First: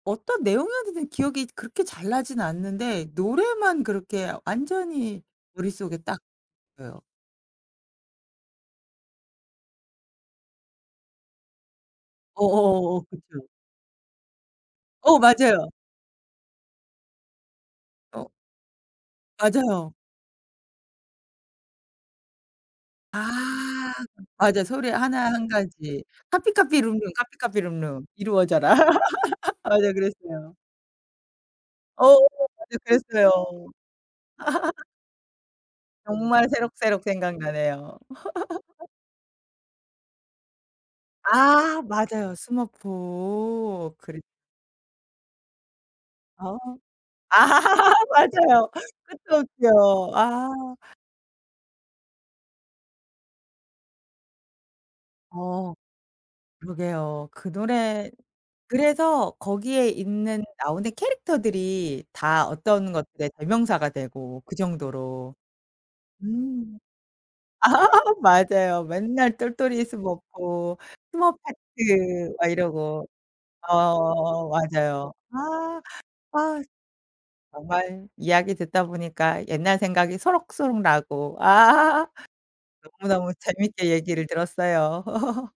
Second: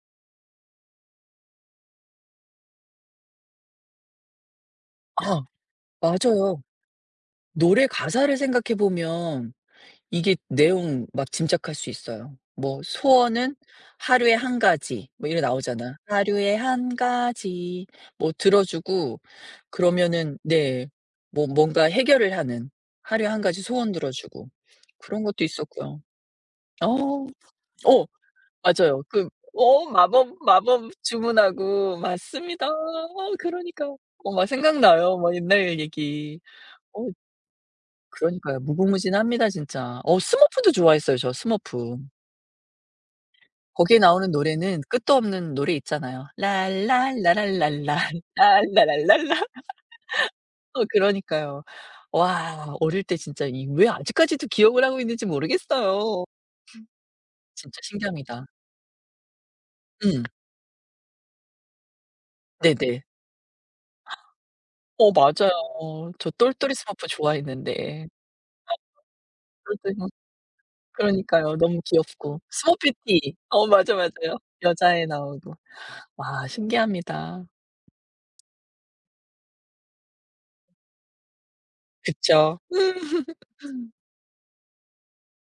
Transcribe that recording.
어떤 내용이었는지는 기억이 그렇게 잘 나진 않는데 노래만 그렇게 완전히 아. 머릿속에 딱 맞아요. [unintelligible] 어요. 노래 가사를 생각해 보면 이게 내용 막 짐작할 수 있어요. 뭐 어어어어. 그쵸. 소원은 하루에 1 가지. 어 뭐 이렇게 맞아요. 나오잖아. 하루에 1 가지 어 뭐 들어주고 맞아요. 그러면은 네. 뭐 뭔가 해결을 하는 하루에 아. 1 가지 소원 들어주고 맞아요. 소리 그런 하나 것도 1 있었고요. 가지. 어. "카피카피룸룸 어. 카피카피룸룸 이루어져라." 맞아요. 그 어어 맞아요 마법 그랬어요. 마법 주문하고 어어어어. 맞습니다. 네 어 그랬어요. 그러니까 어 막 생각나요 막 옛날의 얘기. 정말 새록새록 어. 생각나네요. 그러니까요. 무궁무진합니다 진짜. 어 스머프도 좋아했어요 저 아 스머프. 맞아요. 스머프 거기에 그립 나오는 노래는 끝도 없는 노래 있잖아요. 어. 랄랄라 랄랄라 맞아요. 랄라 랄랄라. 끝도 없죠. 아. 어. 그러니까요. 와 어릴 때 진짜 이 왜 아직까지도 기억을 하고 있는지 어. 모르겠어요. 그러게요. 그 진짜 노래 신기합니다. 그래서 거기에 음. 있는 나오는 캐릭터들이 다 어떤 네네. 것들의 대명사가 되고 그 어 정도로. 맞아요. 저 똘똘이 음. 스머프 아 좋아했는데. 맞아요. 맨날 똘똘이 그런데 뭐 스머프, 그러니까요 너무 스머페티 귀엽고. 막 이러고 스머페티, 어 맞아, 맞아요. 어 여자애 맞아요. 나오고 아. 와 아. 신기합니다. 정말 이야기 듣다 보니까 옛날 생각이 소록소록 나고 아. 그쵸. 음. 너무너무 오늘 재밌게 얘기를 들었어요.